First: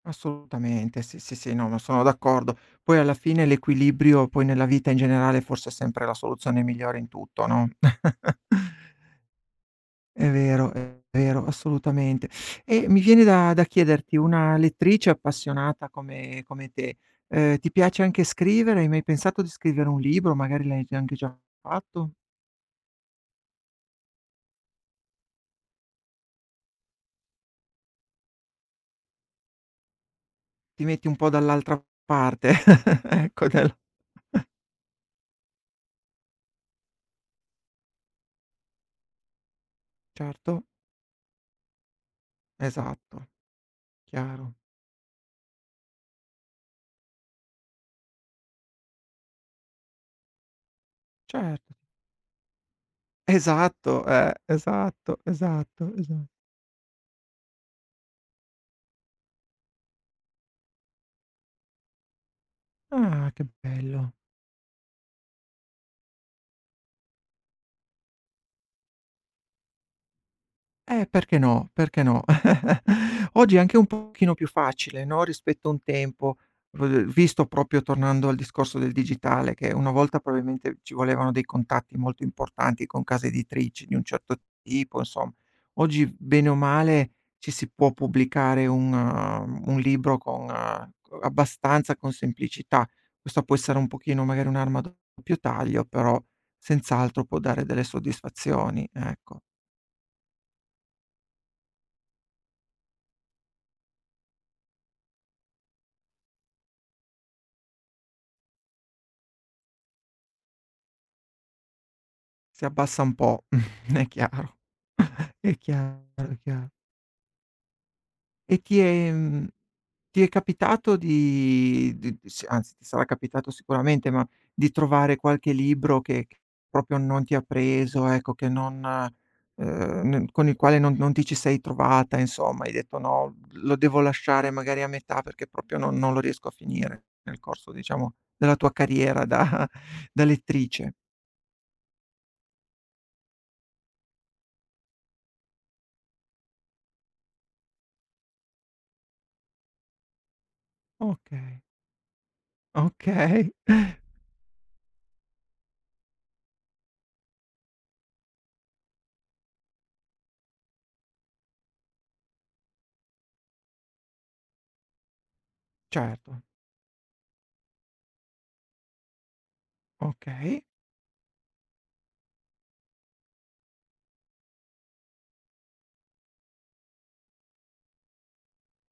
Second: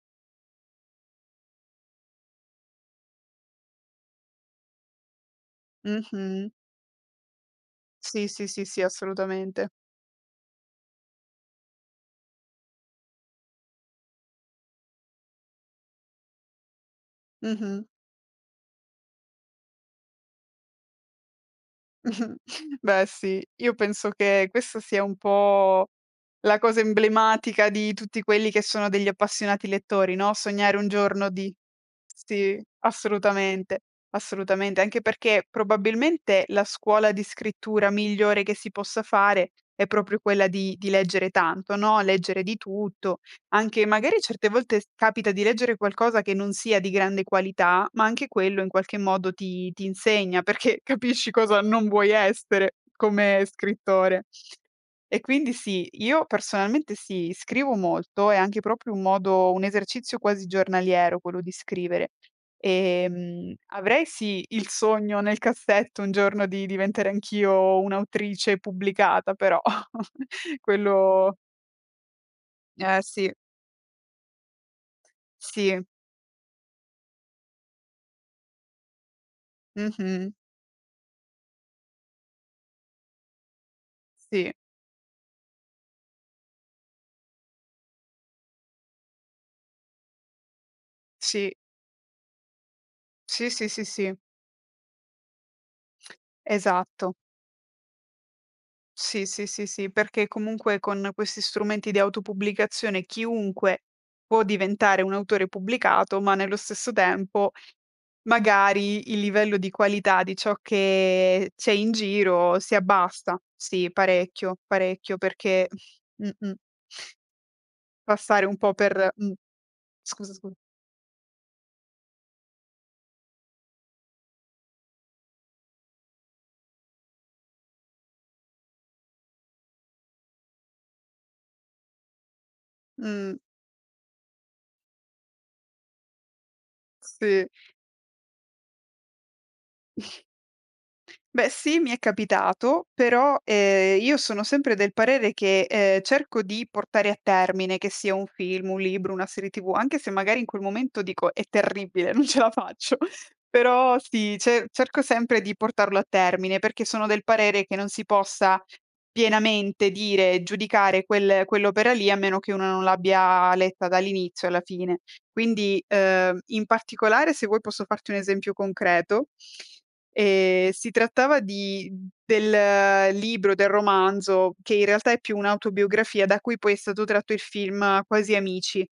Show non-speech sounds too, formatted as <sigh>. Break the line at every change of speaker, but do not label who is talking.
Assolutamente, sì, sì, sì, no, ma sono d'accordo. Poi alla fine l'equilibrio poi nella vita in generale forse è sempre la
Mh-mh.
soluzione migliore in tutto, no?
Sì,
<chuckles>
sì, sì, sì, assolutamente.
È vero, è vero, assolutamente. Ehm, mi viene da da chiederti: una lettrice appassionata come come te, ehm, ti
Mh-mh.
piace anche scrivere, hai mai pensato di scrivere un libro, magari l'hai già anche già fatto?
Mh-mh, beh sì, io penso che questa sia un po' la cosa emblematica di tutti quelli che sono degli appassionati lettori, no: sognare
Ti
un
metti un po'
giorno di
dall'altra parte,
sì,
<chuckles> ecco dal
assolutamente,
<chuckles>
assolutamente. Anche perché probabilmente la scuola di scrittura migliore che si possa fare è proprio quella
Certo.
di di leggere tanto, no, leggere di tutto.
Esatto,
Anche magari certe
chiaro.
volte s capita di leggere qualcosa che non sia di grande qualità, ma anche quello in qualche modo ti ti insegna, perché capisci cosa
Certo.
non vuoi essere come
Esatto
scrittore.
eh,
E
esatto,
quindi sì,
esatto,
io
esa
personalmente sì, scrivo molto, è anche proprio un modo un esercizio quasi giornaliero quello di scrivere.
Ah, che
Ehm, avrei
bello.
sì, il sogno nel cassetto un giorno di diventare anch'io un'autrice pubblicata, però <chuckles>
Eh
quello
perché no, perché no. <chuckles>
Eh sì.
Oggi è anche un pochino più facile, no, rispetto a un
Sì.
tempo, v v visto proprio tornando al discorso del digitale, che una volta
Mh-mh.
probabilmente ci volevano dei contatti molto importanti con case editrici di un certo
Sì.
tipo, insom oggi v bene o male ci si può pubblicare un uhm, un libro con co
Sì.
abbastanza con semplicità. Questa
Sì,
può
sì,
essere
sì,
un
sí.
pochino magari un'arma a doppio taglio, però
Esatto.
senz'altro può dare delle soddisfazioni,
Sì,
ecco.
sì, sì, sí, perché comunque con questi strumenti di auto pubblicazione chiunque può diventare un autore pubblicato, ma nello stesso tempo, magari il livello di qualità di ciò che c'è in giro
Si
si
abbassa un
abbassa.
po',
Sì,
<chuckles> è chiaro.
parecchio, parecchio
<chuckles> È
perché
chiaro, è
mh-mh.
chiar
Passare un
E
po'
ti è
per mh,
mhmm, ti è
scusa, scu
capitato di di s anzi ti sarà capitato sicuramente, ma di trovare qualche libro che che proprio non ti ha preso, ecco, che non, ehm, n con il quale non non ti ci sei trovata, insomma. Hai detto: "No,
Mh.
lo devo lasciare magari a metà perché proprio non non lo riesco a finire," nel
Sì.
corso diciamo della tua carriera da
<snorts>
da lettrice.
Beh sì, mi è capitato, però, ehm, io sono sempre del parere che, ehm, cerco di portare a termine, che sia un film, un libro, una serie TV, anche se magari in quel momento dico: "È
Okay.
terribile, non ce la faccio";
Okay.
però sì, ce cerco sempre di portarlo a termine, perché sono del parere che non si possa pienamente dire, giudicare quel quell'opera lì a meno che una non l'abbia letta dall'inizio alla fine. Quindi, ehm,
Certo.
in particolare se vuoi posso farti un esempio concreto:
Okay.
ehm, si trattava di mhmm, del libro, del romanzo che in realtà è più un'autobiografia, da cui poi è stato tratto il film Quasi amici.